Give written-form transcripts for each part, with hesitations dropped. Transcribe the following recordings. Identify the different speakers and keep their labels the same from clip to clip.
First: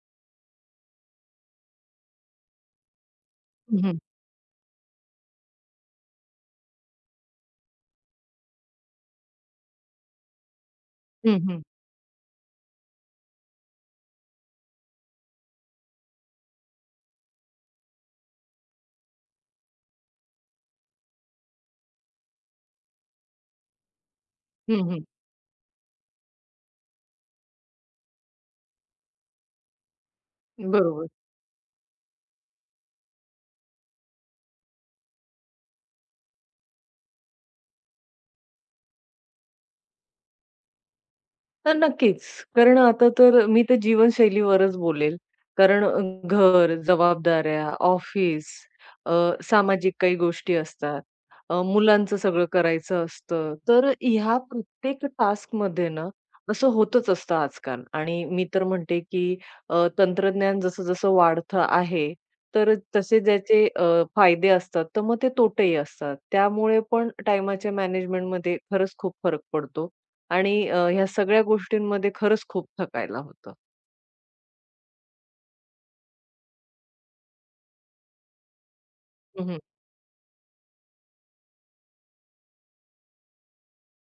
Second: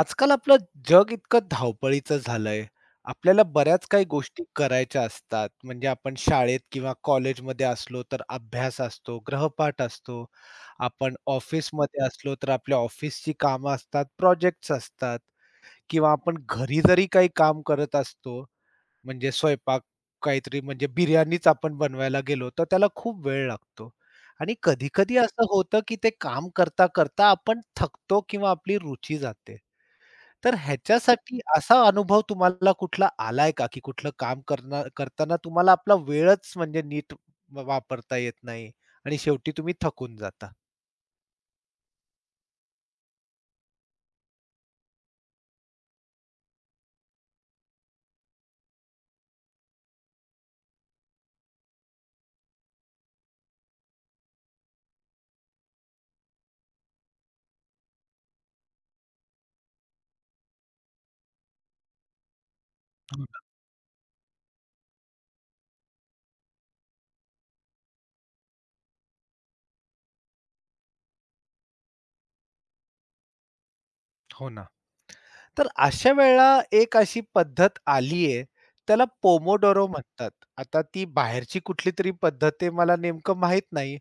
Speaker 1: आजकाल आपलं जग इतकं धावपळीचं झालंय. आपल्याला
Speaker 2: हं,
Speaker 1: बऱ्याच
Speaker 2: हं.
Speaker 1: काही गोष्टी करायच्या असतात. म्हणजे आपण शाळेत किंवा कॉलेजमध्ये असलो तर अभ्यास असतो, गृहपाठ असतो. आपण
Speaker 2: हं, हं.
Speaker 1: ऑफिसमध्ये असलो तर आपल्या ऑफिसची कामं असतात, प्रोजेक्ट्स असतात किंवा आपण घरी जरी काही काम करत असतो, म्हणजे स्वयंपाक काहीतरी म्हणजे बिर्याणीच आपण बनवायला गेलो, तर त्याला खूप वेळ लागतो. आणि
Speaker 2: हं, हं.
Speaker 1: कधी-कधी असं होतं, की ते काम करता-करता आपण थकतो किंवा आपली रुची जाते. तर
Speaker 2: बरोबर.
Speaker 1: ह्याच्यासाठी असा अनुभव तुम्हाला कुठला आलाय का, की कुठलं काम करणार करताना तुम्हाला आपला वेळच म्हणजे नीट व वापरता येत नाही आणि शेवटी तुम्ही थकून जाता?
Speaker 2: तर नक्कीच. कारण आता तर मी तर जीवनशैलीवरच बोलेल. कारण घर, जबाबदाऱ्या, ऑफिस, अ, सामाजिक काही गोष्टी असतात. मुलांचं सगळं करायचं असतं. तर ह्या प्रत्येक टास्कमध्ये ना, असं होतच असतं आजकाल. आणि मी तर म्हणते, की तंत्रज्ञान जसं-जसं वाढतं आहे, तर
Speaker 1: हो
Speaker 2: तसे
Speaker 1: ना.
Speaker 2: ज्याचे फायदे असतात, तर मग ते तोटेही असतात. त्यामुळे पण टाईमाच्या मॅनेजमेंटमध्ये खरंच खूप फरक पडतो. आणि ह्या सगळ्या गोष्टींमध्ये खरंच खूप थकायला होतं.
Speaker 1: हो ना. तर अशा वेळेला एक अशी पद्धत आलीये, त्याला
Speaker 2: हं, हं.
Speaker 1: पोमोडोरो म्हणतात. आता ती बाहेरची कुठलीतरी पद्धत आहे मला नेमकं माहीत नाही.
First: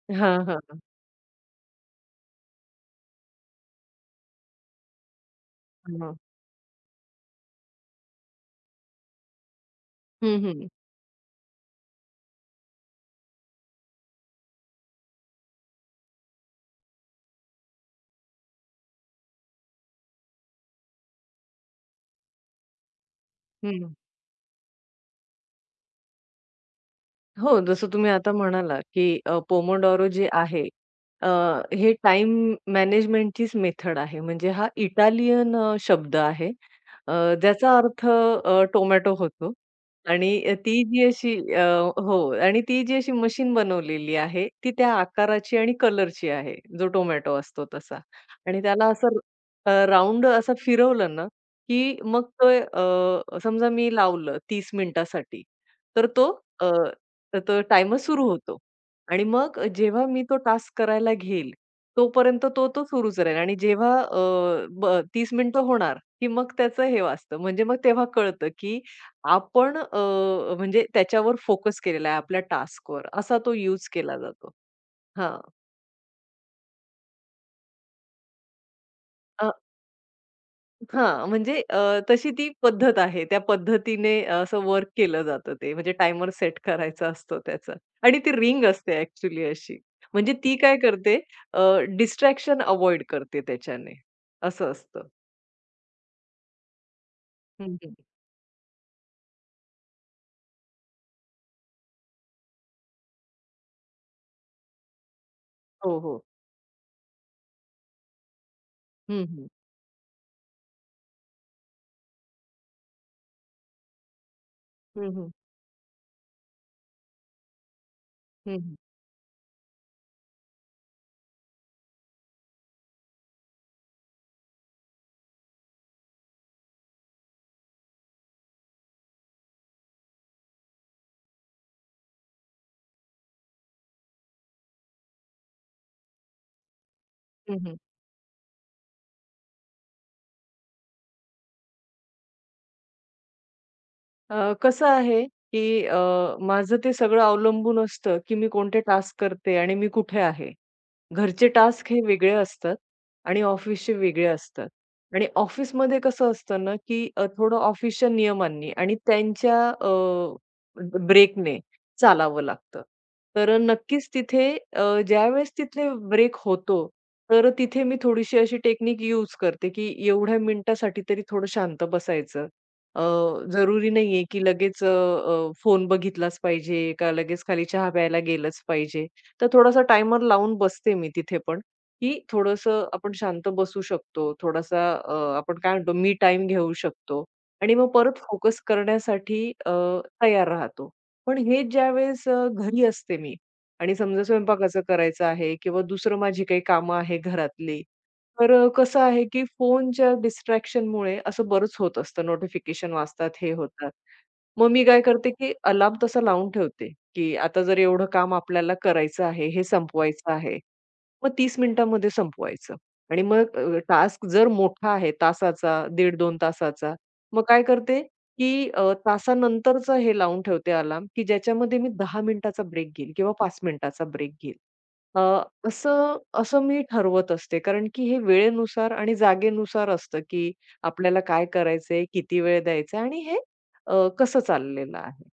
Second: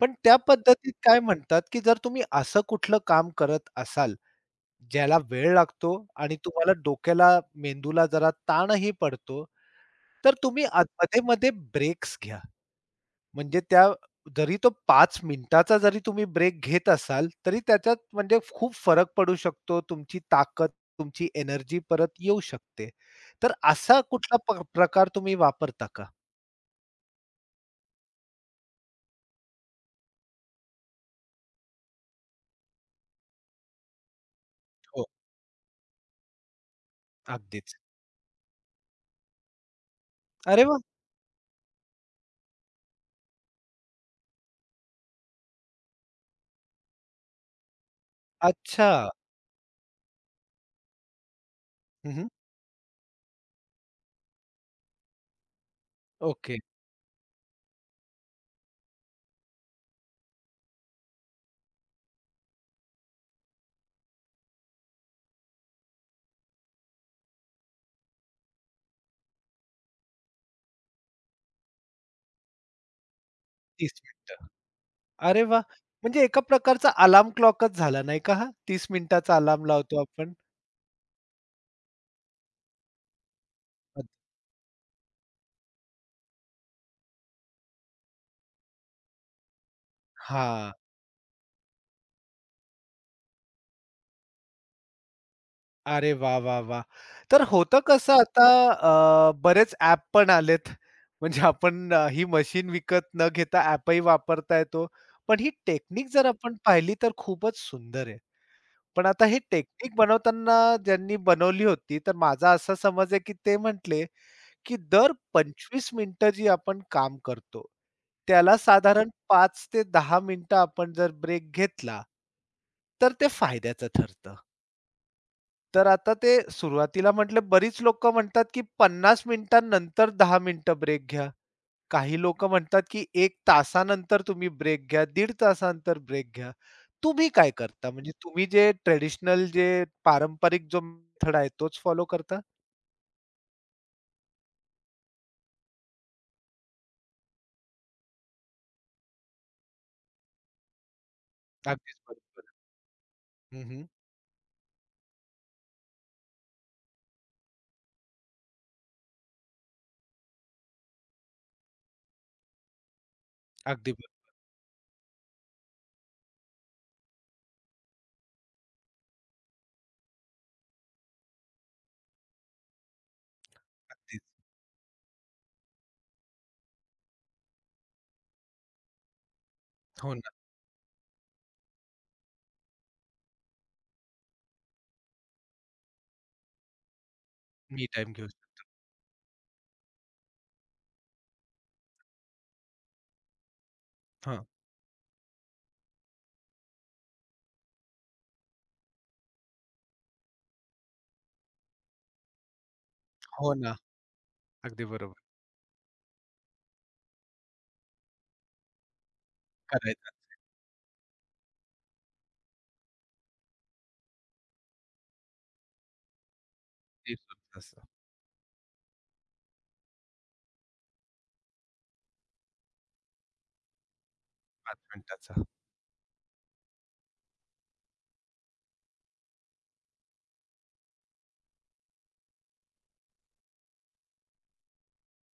Speaker 1: पण त्या
Speaker 2: हां, हां.
Speaker 1: पद्धतीत काय म्हणतात, की जर तुम्ही असं कुठलं काम करत असाल, ज्याला वेळ लागतो
Speaker 2: हां.
Speaker 1: आणि तुम्हाला डोक्याला, मेंदूला जरा ताणही पडतो, तर
Speaker 2: हं,
Speaker 1: तुम्ही
Speaker 2: हं.
Speaker 1: आत मध्ये-मध्ये ब्रेक्स घ्या. म्हणजे त्या जरी तो पाच मिनिटाचा जरी तुम्ही ब्रेक घेत असाल, तरी त्याच्यात म्हणजे खूप फरक पडू शकतो. तुमची ताकद, तुमची एनर्जी परत येऊ शकते. तर
Speaker 2: हं.
Speaker 1: असा कुठला प्रकार तुम्ही वापरता का?
Speaker 2: हो, जसं तुम्ही आता म्हणालात, की पोमोडोरो जे आहे, अ, हे टाइम मॅनेजमेंटचीच मेथड आहे. म्हणजे हा
Speaker 1: हो,
Speaker 2: इटालियन शब्द आहे. अ,
Speaker 1: अगदीच.
Speaker 2: ज्याचा अर्थ टोमॅटो होतो आणि
Speaker 1: अरे वाह!
Speaker 2: ती जी अशी हो आणि ती जी अशी मशीन बनवलेली आहे, ती त्या आकाराची आणि कलरची आहे, जो टोमॅटो असतो तसा. आणि त्याला
Speaker 1: अच्छा.
Speaker 2: असं अ, असं फिरवलं ना, की मग
Speaker 1: हं,
Speaker 2: तो समजा मी लावलं 30 मिनिटासाठी, तर तो
Speaker 1: ओके.
Speaker 2: तर तो टाइमच सुरू होतो आणि मग जेव्हा मी तो टास्क करायला घेईल, तोपर्यंत तो सुरूच राहील आणि जेव्हा अ, ब 30 मिनिटं होणार, की मग त्याचं हे वाजतं. म्हणजे मग तेव्हा कळतं, की आपण म्हणजे त्याच्यावर फोकस केलेला आहे आपल्या टास्कवर. असा तो यूज
Speaker 1: 30
Speaker 2: केला
Speaker 1: मिनिटं.
Speaker 2: जातो. हां.
Speaker 1: अरे वाह! म्हणजे एका प्रकारचा अलार्म क्लॉकच झाला नाही का हा? 30 मिनिटाचा अलार्म लावतो आपण.
Speaker 2: हां, म्हणजे तशी ती पद्धत आहे. त्या पद्धतीने असं वर्क केलं जातं ते. म्हणजे टायमर सेट करायचा असतो त्याचा आणि ती रिंग असते ॲक्चुअली अशी. म्हणजे ती
Speaker 1: हां.
Speaker 2: काय करते अ, डिस्ट्रॅक्शन अव्हॉइड करते त्याच्याने. असं असतं.
Speaker 1: अरे वाह! वाह! वाह! तर
Speaker 2: हं,
Speaker 1: होतं
Speaker 2: हं.
Speaker 1: कसं आता बरेच ॲप पण आलेत. म्हणजे आपण ही मशीन विकत न घेता ॲपही वापरता येतो. पण ही
Speaker 2: हो,
Speaker 1: टेक्निक
Speaker 2: हो.
Speaker 1: जर आपण पाहिली तर खूपच सुंदर आहे. पण आता
Speaker 2: हं,
Speaker 1: हे
Speaker 2: हं.
Speaker 1: टेक्निक बनवताना ज्यांनी बनवली होती, तर माझा असा समज आहे, की ते म्हटले, की
Speaker 2: हं,
Speaker 1: दर
Speaker 2: हं.
Speaker 1: 25 मिनिटं जी आपण काम करतो, त्याला
Speaker 2: हं, हं.
Speaker 1: साधारण 5 ते 10 मिनिटं आपण जर ब्रेक घेतला, तर ते फायद्याचं ठरतं. तर आता ते सुरुवातीला म्हटलं बरीच लोकं म्हणतात, की 50 मिनिटांनंतर 10 मिनिटं ब्रेक घ्या. काही लोकं म्हणतात, की 1 तासानंतर तुम्ही ब्रेक घ्या, दीड तासानंतर ब्रेक घ्या. तुम्ही काय
Speaker 2: हं,
Speaker 1: करता? म्हणजे तुम्ही जे ट्रेडिशनल जे पारंपरिक जो मेथड आहे तोच फॉलो करता?
Speaker 2: अ, कसं आहे की अ, माझं ते सगळं अवलंबून असतं की मी कोणते टास्क करते आणि मी कुठे आहे. घरचे टास्क
Speaker 1: अगदीच
Speaker 2: हे वेगळे
Speaker 1: बरोबर.
Speaker 2: असतात आणि
Speaker 1: हं, हं.
Speaker 2: ऑफिसचे वेगळे असतात. आणि ऑफिसमध्ये कसं असतं ना, की थोडं ऑफिसच्या नियमांनी आणि त्यांच्या ब्रेकने चालावं लागतं. तर
Speaker 1: अगदी
Speaker 2: नक्कीच
Speaker 1: बरोबर.
Speaker 2: तिथे अ, ज्यावेळेस तिथे ब्रेक होतो, तर तिथे मी थोडीशी अशी टेक्निक यूज करते, की एवढ्या मिनिटासाठी तरी थोडं शांत बसायचं. अ, जरुरी नाहीये,
Speaker 1: अगदीच.
Speaker 2: की लगेच अ, अ, फोन बघितलाच पाहिजे का लगेच खाली चहा प्यायला गेलंच पाहिजे. तर थोडासा
Speaker 1: हो
Speaker 2: टायमर
Speaker 1: ना.
Speaker 2: लावून बसते मी तिथे पण, की थोडंसं आपण शांत बसू शकतो. थोडासा आपण काय म्हणतो मी टाईम घेऊ शकतो आणि
Speaker 1: मी
Speaker 2: मग
Speaker 1: टाईम
Speaker 2: परत
Speaker 1: घेऊ
Speaker 2: फोकस
Speaker 1: शकतो.
Speaker 2: करण्यासाठी तयार राहतो. पण हे ज्यावेळेस घरी असते मी आणि समजा
Speaker 1: हां.
Speaker 2: स्वयंपाकाचं करायचं आहे किंवा दुसरं माझी काही कामं आहे घरातली, तर कसं आहे की फोनच्या डिस्ट्रॅक्शनमुळे असं बरंच होत असतं. नोटिफिकेशन वाजतात, हे
Speaker 1: हो ना.
Speaker 2: होतात. मग मी
Speaker 1: अगदी
Speaker 2: काय
Speaker 1: बरोबर.
Speaker 2: करते की अलार्म तसा लावून ठेवते की आता जर एवढं काम आपल्याला करायचं आहे, हे
Speaker 1: करायचा
Speaker 2: संपवायचं आहे. मग 30 मिनिटांमध्ये संपवायचं आणि मग टास्क जर मोठा आहे तासाचा, 15 दोन तासाचा,
Speaker 1: ते
Speaker 2: मग
Speaker 1: सुद्धा
Speaker 2: काय
Speaker 1: असं
Speaker 2: करते, की तासानंतरचं हे लावून ठेवते अलार्म, की ज्याच्यामध्ये मी 10 मिनिटाचा ब्रेक घेईल किंवा 5 मिनिटाचा ब्रेक घेईल.
Speaker 1: 5
Speaker 2: अ,
Speaker 1: मिनिटाचा.
Speaker 2: असं असं मी ठरवत असते. कारण की हे वेळेनुसार आणि जागेनुसार असतं, की आपल्याला काय करायचंय, किती वेळ द्यायचा आणि हे कसं चाललेलं आहे.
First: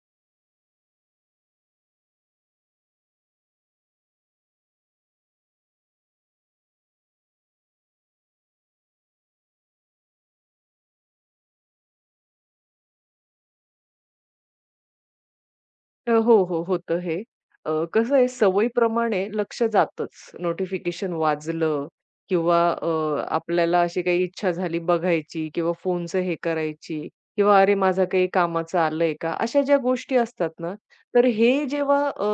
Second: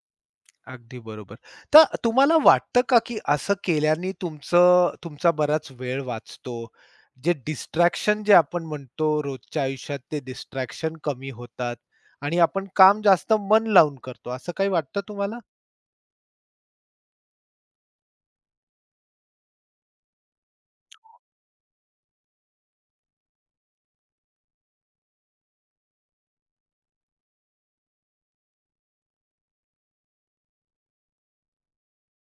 Speaker 1: अगदी बरोबर. तर तुम्हाला वाटतं का, की असं केल्याने तुमचं तुमचा बराच वेळ वाचतो? जे डिस्ट्रॅक्शन जे आपण म्हणतो रोजच्या आयुष्यात ते डिस्ट्रॅक्शन कमी होतात आणि आपण काम जास्त मन लावून करतो, असं काही वाटतं तुम्हाला?
Speaker 2: हो, हो. होतं हे. अ, कसं आहे सवयीप्रमाणे लक्ष जातंच. नोटिफिकेशन वाजलं किंवा आपल्याला अशी काही इच्छा झाली बघायची किंवा फोनचं हे करायची किंवा अरे माझा काही कामाचं आलंय का? अशा ज्या गोष्टी असतात ना, तर हे जेव्हा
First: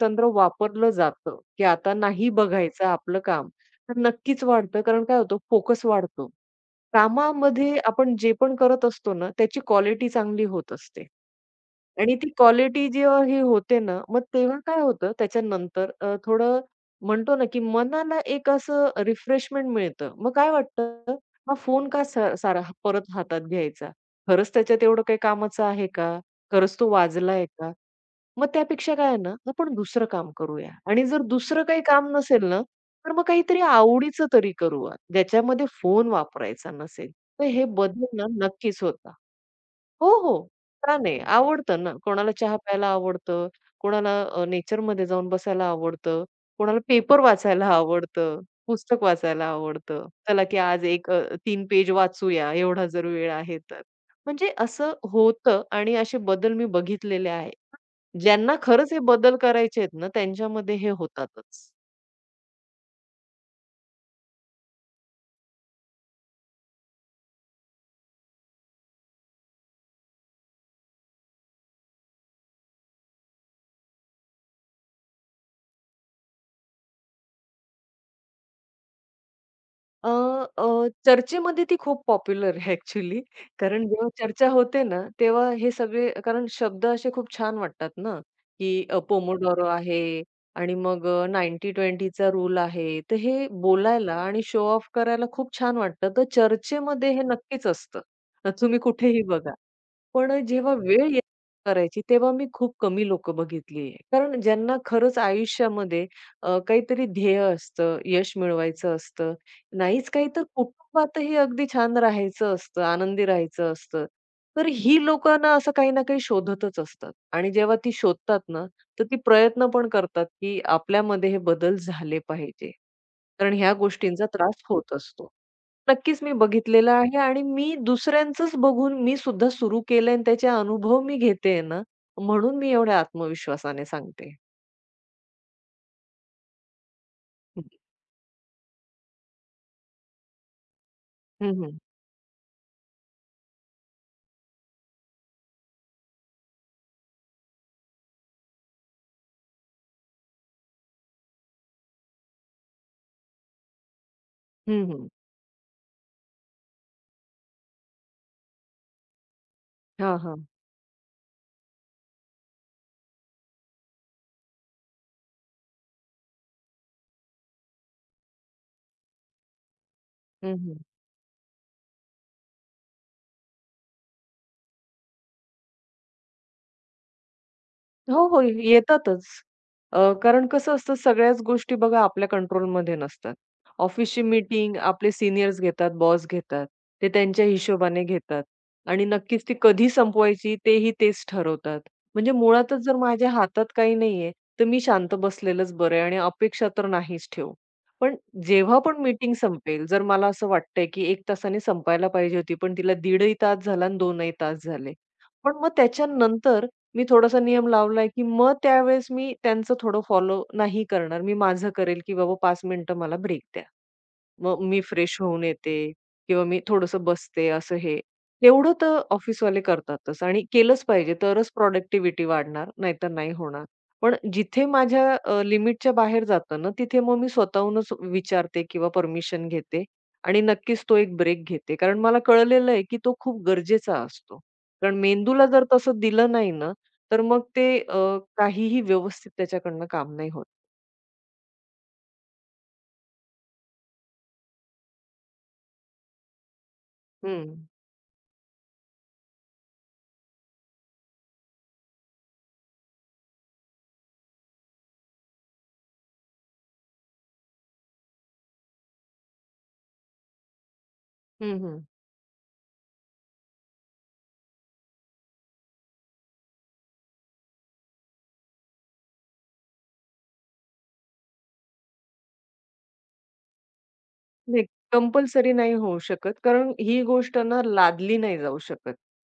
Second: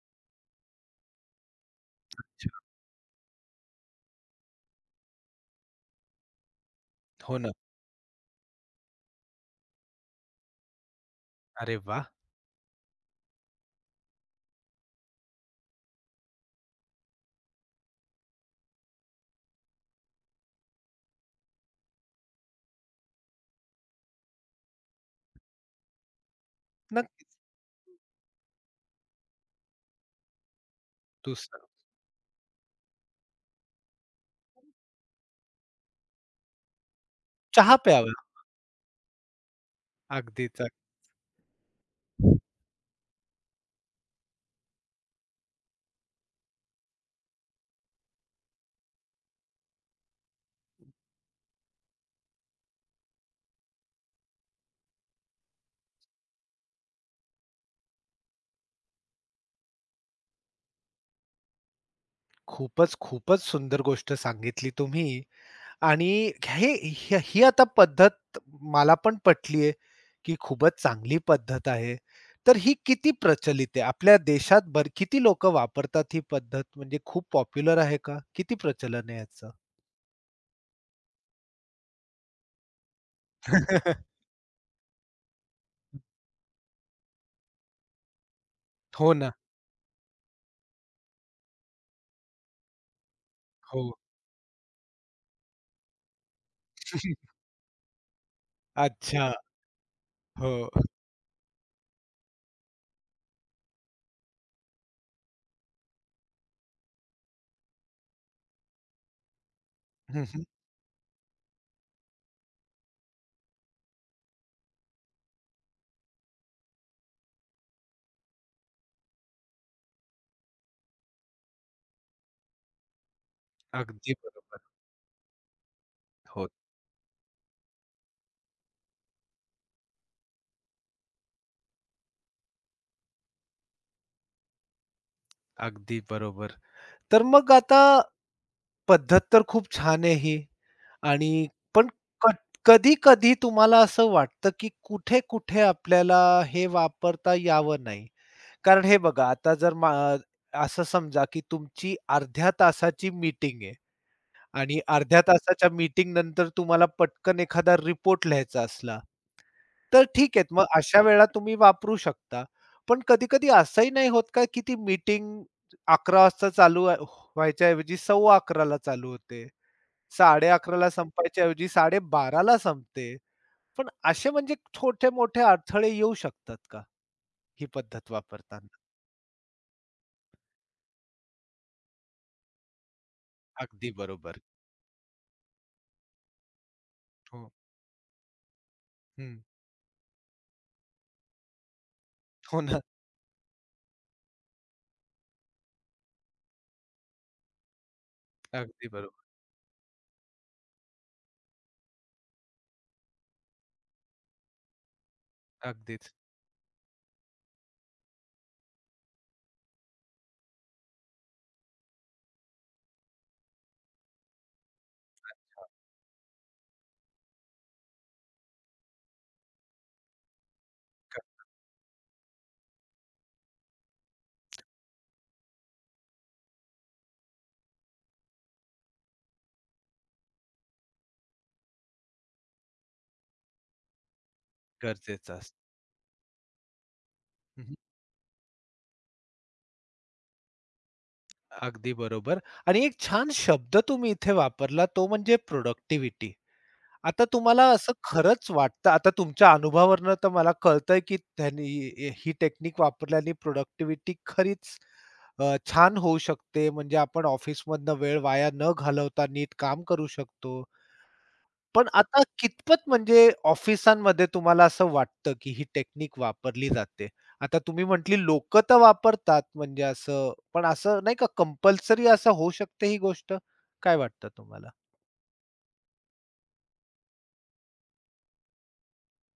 Speaker 2: तंत्र वापरलं जातं, की आता नाही बघायचं आपलं काम, तर नक्कीच वाढतं. कारण काय होतं फोकस वाढतो.
Speaker 1: हो ना.
Speaker 2: कामामध्ये आपण जे पण करत असतो ना, त्याची क्वालिटी चांगली होत असते.
Speaker 1: अरे वा,
Speaker 2: आणि ती क्वालिटी जेव्हा ही होते ना, मग तेव्हा काय होतं त्याच्यानंतर थोडं म्हणतो ना, की मनाला एक असं रिफ्रेशमेंट मिळतं. मग काय वाटतं, हा फोन का सा सारा हा- परत हातात घ्यायचा? खरंच त्याच्यात एवढं काही कामाचं आहे का? खरंच तो
Speaker 1: नक्कीच.
Speaker 2: वाजलाय का? मग त्यापेक्षा काय आहे ना, आपण दुसरं काम करूया आणि जर
Speaker 1: तू
Speaker 2: दुसरं
Speaker 1: सांग.
Speaker 2: काही काम नसेल ना तर मग काहीतरी आवडीचं तरी करूया, ज्याच्यामध्ये फोन वापरायचा नसेल. तर हे
Speaker 1: चहा
Speaker 2: बदल
Speaker 1: प्यावा.
Speaker 2: ना नक्कीच होता. हो, हो.
Speaker 1: अगदीच.
Speaker 2: का नाही? आवडतं ना. कोणाला
Speaker 1: अगदी.
Speaker 2: चहा प्यायला आवडतं, कोणाला नेचरमध्ये जाऊन बसायला आवडतं, कोणाला पेपर वाचायला आवडतं, पुस्तक वाचायला आवडतं. चला की आज एक 3 पेज वाचूया एवढा जर वेळ आहे तर. म्हणजे असं होतं आणि असे बदल मी बघितलेले आहे. ज्यांना खरंच हे बदल करायचे आहेत ना, त्यांच्यामध्ये हे होतातच.
Speaker 1: खूपच, खूपच सुंदर गोष्ट सांगितली तुम्ही. आणि हे ही ही आता पद्धत मला पण पटली आहे, की खूपच चांगली पद्धत आहे. तर ही किती प्रचलित आहे? आपल्या देशात किती लोकं वापरतात ही पद्धत? म्हणजे खूप पॉप्युलर आहे का? किती प्रचलन आहे याचं?
Speaker 2: अ, अ, चर्चेमध्ये ती खूप पॉप्युलर आहे ॲक्चुअली. कारण जेव्हा चर्चा होते ना, तेव्हा हे सगळे कारण शब्द असे खूप छान वाटतात ना, की
Speaker 1: हो ना.
Speaker 2: पोमोडोरो आहे आणि मग 90 चा रूल आहे. तर हे
Speaker 1: हो.
Speaker 2: बोलायला आणि शो ऑफ करायला खूप छान वाटतं. तर चर्चेमध्ये हे नक्कीच असतं. तर तुम्ही कुठेही
Speaker 1: अच्छा.
Speaker 2: बघा. पण जेव्हा
Speaker 1: हो.
Speaker 2: वेळ येत करायची, तेव्हा मी खूप कमी लोक बघितली आहे. कारण ज्यांना खरंच आयुष्यामध्ये काहीतरी ध्येय असतं, यश मिळवायचं असतं, नाहीच
Speaker 1: हं,
Speaker 2: काही तर
Speaker 1: हं.
Speaker 2: कुटुंबातही अगदी छान राहायचं असतं, आनंदी राहायचं असतं. तर ही लोकं असं काही ना काही शोधतच असतात आणि जेव्हा ती शोधतात ना, तर ती प्रयत्न पण करतात, की आपल्यामध्ये हे बदल झाले पाहिजे. कारण ह्या
Speaker 1: अगदी
Speaker 2: गोष्टींचा
Speaker 1: बरोबर.
Speaker 2: त्रास होत असतो. नक्कीच मी
Speaker 1: हो,
Speaker 2: बघितलेलं आहे आणि मी दुसऱ्यांचंच बघून मी सुद्धा सुरू केलंय आणि त्याचे अनुभव मी घेतेय ना, म्हणून मी एवढ्या आत्मविश्वासाने सांगते.
Speaker 1: अगदी बरोबर. तर मग
Speaker 2: हं,
Speaker 1: आता पद्धत तर खूप छान आहे ही. आणि
Speaker 2: हं, हं.
Speaker 1: पण कट कधी-कधी तुम्हाला असं वाटतं, की कुठे-कुठे आपल्याला हे वापरता यावं नाही. कारण हे बघा आता जर असं समजा, की तुमची अर्ध्या तासाची मीटिंग आहे आणि
Speaker 2: हं, हं.
Speaker 1: अर्ध्या तासाच्या मीटिंग नंतर तुम्हाला पटकन एखादा रिपोर्ट लिहायचा असला, तर
Speaker 2: हां,
Speaker 1: ठीक आहे.
Speaker 2: हां.
Speaker 1: मग अशा वेळा तुम्ही वापरू शकता. पण कधी-कधी असंही नाही होत का, की ती मीटिंग 11:00 वाजता चालू व्हायच्या ऐवजी 11:15 ला चालू होते? साडे
Speaker 2: हं,
Speaker 1: ला संपायच्या ऐवजी साडे बाराला संपते. पण असे म्हणजे छोटे-मोठे अडथळे येऊ शकतात का, ही पद्धत
Speaker 2: हो, हो.
Speaker 1: वापरताना?
Speaker 2: येतातच. कारण कसं असतं सगळ्याच गोष्टी बघा आपल्या कंट्रोलमध्ये नसतात.
Speaker 1: अगदी
Speaker 2: ऑफिसची
Speaker 1: बरोबर.
Speaker 2: मीटिंग आपले सीनियर्स घेतात, बॉस घेतात. ते त्यांच्या
Speaker 1: हो.
Speaker 2: हिशोबाने घेतात आणि
Speaker 1: हं.
Speaker 2: नक्कीच ती कधी संपवायची तेही तेच ठरवतात. म्हणजे
Speaker 1: हो ना.
Speaker 2: मुळातच जर माझ्या हातात काही नाहीये, तर मी शांत बसलेलंच बरं आहे आणि अपेक्षा तर नाहीच ठेवू. पण जेव्हा
Speaker 1: अगदी
Speaker 2: पण
Speaker 1: बरोबर.
Speaker 2: मीटिंग संपेल, जर मला असं वाटतंय की 1 तासाने संपायला पाहिजे होती, पण तिला दीडही तास झाला आणि 2ही तास झाले. पण मग
Speaker 1: अगदीच.
Speaker 2: त्याच्यानंतर मी थोडासा नियम लावलाय, की मग त्यावेळेस मी त्यांचं थोडं फॉलो नाही करणार. मी माझं करेल, की बाबा 5 मिनिटं मला ब्रेक द्या. मग मी फ्रेश होऊन येते किंवा मी थोडंसं बसते असं हे. एवढं तर ऑफिसवाले करतातच आणि केलंच पाहिजे
Speaker 1: ग
Speaker 2: तरच प्रॉडक्टिव्हिटी वाढणार, नाहीतर नाही होणार. पण जिथे माझ्या लिमिटच्या बाहेर जातं ना, तिथे मग मी स्वतःहूनच विचारते किंवा परमिशन घेते आणि नक्कीच तो एक ब्रेक घेते. कारण मला कळलेलं आहे, की तो खूप गरजेचा असतो. कारण
Speaker 1: गरजेचं
Speaker 2: मेंदूला
Speaker 1: असतं.
Speaker 2: जर तसं दिलं नाही ना, तर मग ते
Speaker 1: हं,
Speaker 2: अ, काहीही व्यवस्थित त्याच्याकडनं काम नाही होत.
Speaker 1: अगदी बरोबर. आणि एक छान शब्द तुम्ही इथे वापरला तो म्हणजे प्रोडक्टिव्हिटी. आता
Speaker 2: हं.
Speaker 1: तुम्हाला असं खरंच वाटतं आता तुमच्या अनुभवावरनं तर मला कळतंय, की त्यांनी ही टेक्निक वापरल्याने प्रोडक्टिव्हिटी खरीच छान होऊ शकते. म्हणजे आपण ऑफिसमधनं वेळ वाया न घालवता नीट काम करू शकतो.
Speaker 2: हं, हं.
Speaker 1: पण आता कितपत म्हणजे ऑफिसांमध्ये तुम्हाला असं वाटतं, की ही टेक्निक वापरली जाते? आता तुम्ही म्हटली लोकं तर वापरतात म्हणजे असं, पण असं नाही का कंपल्सरी असं होऊ शकते ही गोष्ट? काय वाटतं
Speaker 2: नाही,
Speaker 1: तुम्हाला?
Speaker 2: कंपल्सरी नाही होऊ शकत. कारण ही गोष्ट ना लादली नाही जाऊ शकत.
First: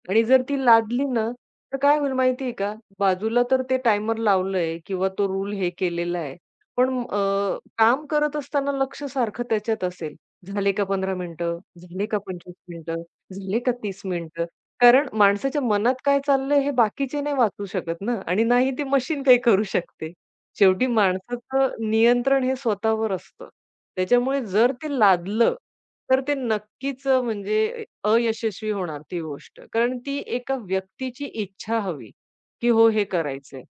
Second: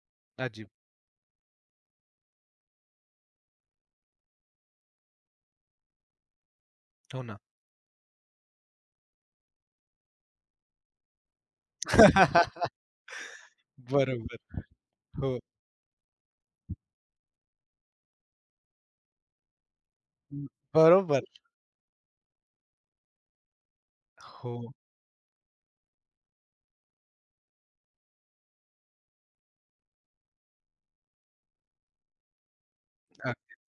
Speaker 2: आणि जर ती
Speaker 1: अजीब.
Speaker 2: लादली ना, तर काय होईल माहिती का? बाजूला तर ते टायमर लावलंय किंवा तो रूल हे केलेला आहे. पण अ,
Speaker 1: हो ना.
Speaker 2: काम करत असताना लक्ष सारखं त्याच्यात असेल. झाले का 15 मिनिटं? झाले का 25 मिनिटं? झाले का 30 मिनिटं?
Speaker 1: बरोबर.
Speaker 2: कारण
Speaker 1: हो.
Speaker 2: माणसाच्या मनात काय चाललंय हे बाकीचे नाही वाचू शकत ना आणि नाही ते मशीन काही करू शकते.
Speaker 1: हं,
Speaker 2: शेवटी
Speaker 1: बरोबर.
Speaker 2: माणसाचं नियंत्रण हे स्वतःवर असतं. त्याच्यामुळे
Speaker 1: हो.
Speaker 2: जर ते लादलं, तर ते नक्कीच म्हणजे अयशस्वी होणार ती गोष्ट. कारण ती एका व्यक्तीची इच्छा हवी, की हो हे
Speaker 1: अ,
Speaker 2: करायचंय.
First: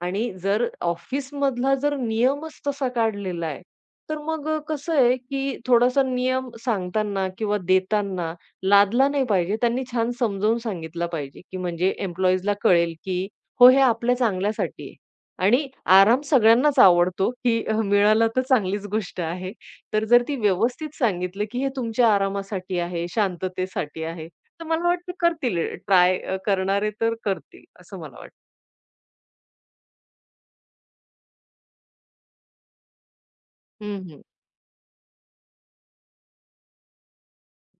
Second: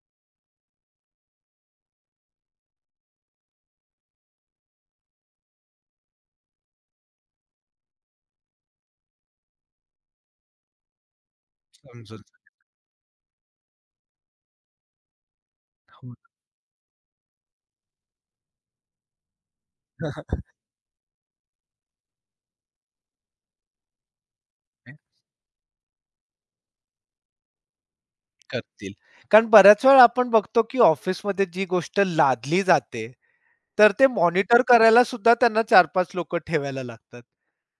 Speaker 2: आणि जर ऑफिसमधला जर नियमच तसा काढलेला आहे, तर मग कसं आहे, की थोडासा नियम सांगताना किंवा देताना लादला नाही पाहिजे. त्यांनी छान समजावून सांगितला पाहिजे, की म्हणजे
Speaker 1: समजून
Speaker 2: एम्प्लॉईजला कळेल, की हो, हे आपल्या चांगल्यासाठी आहे. आणि
Speaker 1: हो.
Speaker 2: आराम सगळ्यांनाच आवडतो, की मिळाला तर चांगलीच गोष्ट आहे. तर जर ती व्यवस्थित सांगितलं, की हे तुमच्या आरामासाठी आहे, शांततेसाठी आहे, तर मला वाटतं करतील. ट्राय करणारे तर करतील, असं मला वाटतं.
Speaker 1: करतील. कारण बऱ्याच वेळा आपण बघतो, की ऑफिसमध्ये जी गोष्ट लादली जाते, तर
Speaker 2: हं,
Speaker 1: ते
Speaker 2: हं.
Speaker 1: मॉनिटर करायला सुद्धा त्यांना 4-5 लोक ठेवायला लागतात.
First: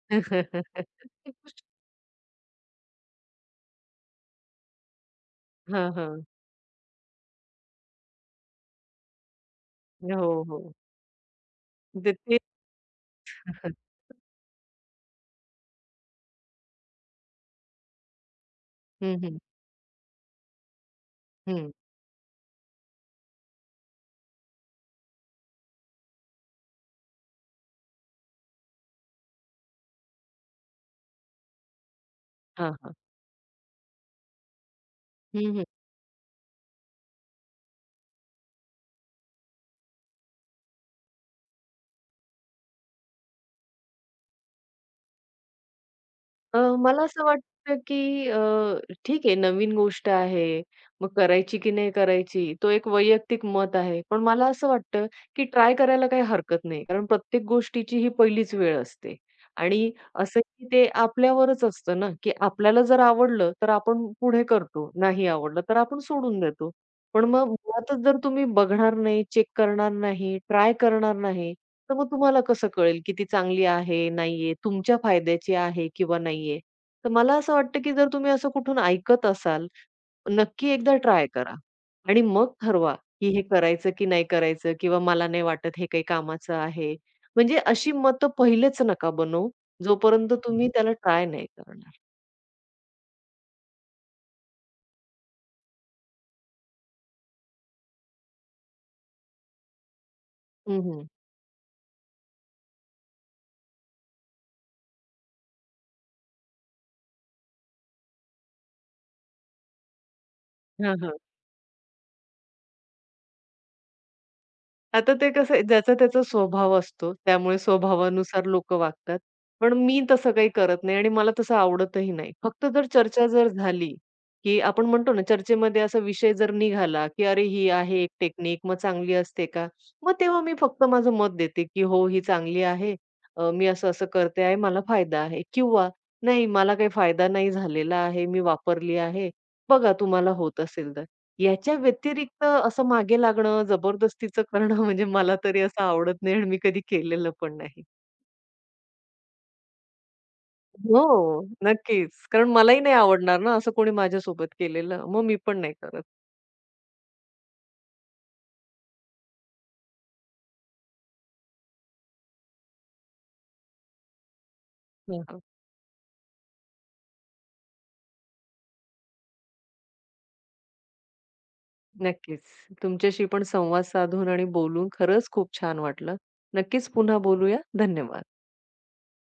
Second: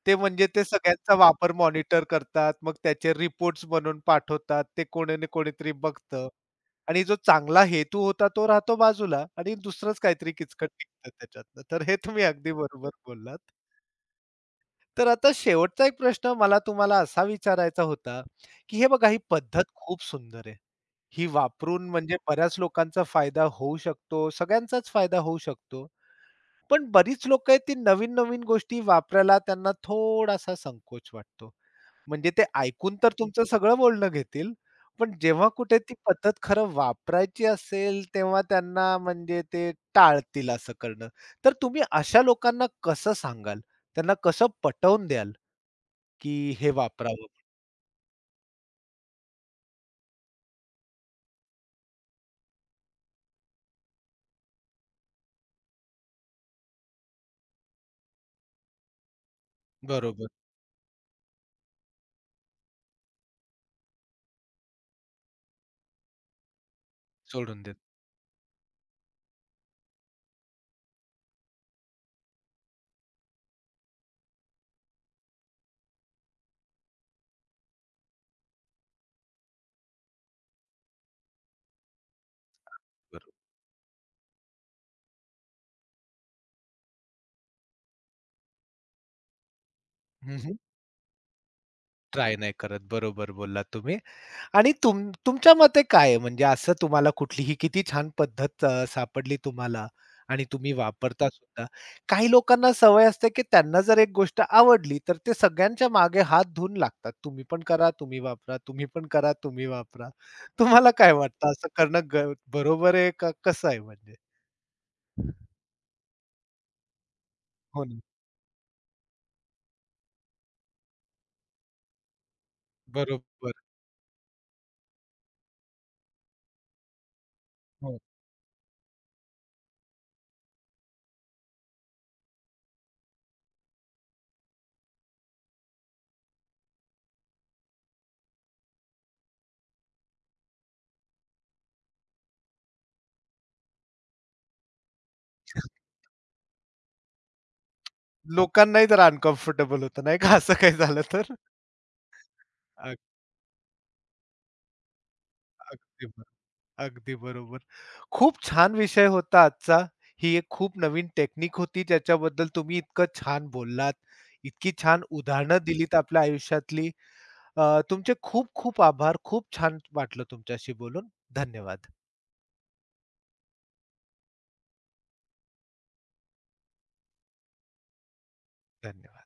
Speaker 1: ते म्हणजे ते सगळ्यांचा वापर मॉनिटर करतात. मग त्याचे रिपोर्ट्स बनवून पाठवतात. ते कोणी ना कोणीतरी
Speaker 2: हां, हां.
Speaker 1: बघतं आणि जो चांगला हेतू होता, तो राहतो बाजूला आणि दुसरंच काहीतरी
Speaker 2: हो,
Speaker 1: किचकट
Speaker 2: हो.
Speaker 1: निघतं त्याच्यातनं. तर हे
Speaker 2: ते
Speaker 1: तुम्ही
Speaker 2: ते
Speaker 1: अगदी बरोबर बोललात. तर आता शेवटचा एक प्रश्न मला तुम्हाला असा विचारायचा होता, की हे बघा
Speaker 2: हं,
Speaker 1: ही
Speaker 2: हं,
Speaker 1: पद्धत खूप सुंदर आहे. ही
Speaker 2: हं.
Speaker 1: वापरून म्हणजे बऱ्याच लोकांचा फायदा होऊ शकतो, सगळ्यांचाच फायदा होऊ शकतो. पण बरीच लोकं आहेत ती नवीन-नवीन गोष्टी वापरायला त्यांना थोडासा संकोच वाटतो. म्हणजे ते
Speaker 2: हां, हां.
Speaker 1: ऐकून तर तुमचं सगळं बोलणं घेतील, पण जेव्हा
Speaker 2: हं, हं.
Speaker 1: कुठे ती पद्धत खरं वापरायची असेल, तेव्हा त्यांना म्हणजे ते टाळतील असं करणं. तर तुम्ही अशा लोकांना कसं सांगाल? त्यांना कसं पटवून द्याल? की हे
Speaker 2: मला असं
Speaker 1: वापरावं.
Speaker 2: वाटतं, की ठीक आहे नवीन गोष्ट आहे. मग करायची की नाही करायची तो एक वैयक्तिक मत आहे. पण मला असं वाटतं, की ट्राय करायला काही हरकत नाही. कारण प्रत्येक गोष्टीची ही पहिलीच वेळ असते. आणि
Speaker 1: बरोबर.
Speaker 2: असं की ते आपल्यावरच असतं ना, की आपल्याला जर आवडलं तर आपण पुढे करतो. नाही आवडलं तर आपण सोडून देतो. पण मग
Speaker 1: सोडून देत.
Speaker 2: मुळातच जर तुम्ही बघणार नाही, चेक करणार नाही, ट्राय करणार नाही तर मग तुम्हाला कसं कळेल की ती चांगली आहे, नाहीये, तुमच्या फायद्याची आहे किंवा नाहीये? तर मला असं वाटतं की जर तुम्ही असं कुठून ऐकत असाल, नक्की एकदा ट्राय करा आणि मग ठरवा की
Speaker 1: बरोबर.
Speaker 2: हे करायचं की नाही करायचं किंवा मला नाही वाटत हे काही कामाचं आहे. म्हणजे अशी मतं पहिलेच नका बनवू जोपर्यंत
Speaker 1: हं, हं.
Speaker 2: तुम्ही त्याला ट्राय नाही करणार.
Speaker 1: ट्राय नाही करत. बरोबर बोललात तुम्ही. आणि तुमच्या मते काय आहे म्हणजे असं तुम्हाला कुठली ही किती छान पद्धत सापडली तुम्हाला आणि तुम्ही
Speaker 2: हं, हं.
Speaker 1: वापरता सुद्धा. काही लोकांना सवय असते, की त्यांना जर एक गोष्ट आवडली, तर ते सगळ्यांच्या मागे हात धुवून लागतात. तुम्ही पण करा, तुम्ही वापरा, तुम्ही पण करा, तुम्ही वापरा. तुम्हाला
Speaker 2: हां,
Speaker 1: काय
Speaker 2: हां.
Speaker 1: वाटतं असं करणं बरोबर आहे का कसं आहे म्हणजे?
Speaker 2: आता ते कसं आहे, ज्याचा त्याचा स्वभाव असतो. त्यामुळे
Speaker 1: हो ना.
Speaker 2: स्वभावानुसार लोकं वागतात. पण मी तसं काही करत नाही आणि मला तसं आवडतही नाही. फक्त जर चर्चा जर
Speaker 1: बरोबर.
Speaker 2: झाली, की आपण म्हणतो ना, चर्चेमध्ये असा विषय जर निघाला, की "अरे, ही
Speaker 1: हो.
Speaker 2: आहे एक टेक्निक, मग चांगली असते का?" मग तेव्हा मी फक्त माझं मत देते, की "हो, ही चांगली आहे. मी असं-असं करते आहे, मला फायदा आहे." किंवा "नाही, मला काही फायदा नाही झालेला आहे, मी वापरली आहे. बघा तुम्हाला होत असेल तर." याच्या व्यतिरिक्त असं मागे लागणं, जबरदस्तीचं करणं म्हणजे मला तरी असं आवडत नाही आणि मी कधी केलेलं पण नाही.
Speaker 1: लोकांनाही जरा अनकम्फर्टेबल होतं नाही का, असं काही झालं तर?
Speaker 2: हो. नक्कीच. कारण मलाही नाही
Speaker 1: अग
Speaker 2: आवडणार ना असं कोणी माझ्यासोबत केलेलं. मग मी पण नाही करत.
Speaker 1: अगदी ब अगदी बरोबर. खूप छान विषय होता आजचा. ही एक खूप नवीन टेक्निक होती ज्याच्याबद्दल तुम्ही इतकं छान बोललात, इतकी छान
Speaker 2: हं.
Speaker 1: उदाहरणं दिलीत आपल्या आयुष्यातली. तुमचे खूप खूप आभार. खूप छान वाटलं तुमच्याशी बोलून. धन्यवाद.
Speaker 2: नक्कीच. तुमच्याशी पण संवाद साधून आणि बोलून खरंच खूप छान वाटलं. नक्कीच पुन्हा बोलूया. धन्यवाद.
Speaker 1: धन्यवाद.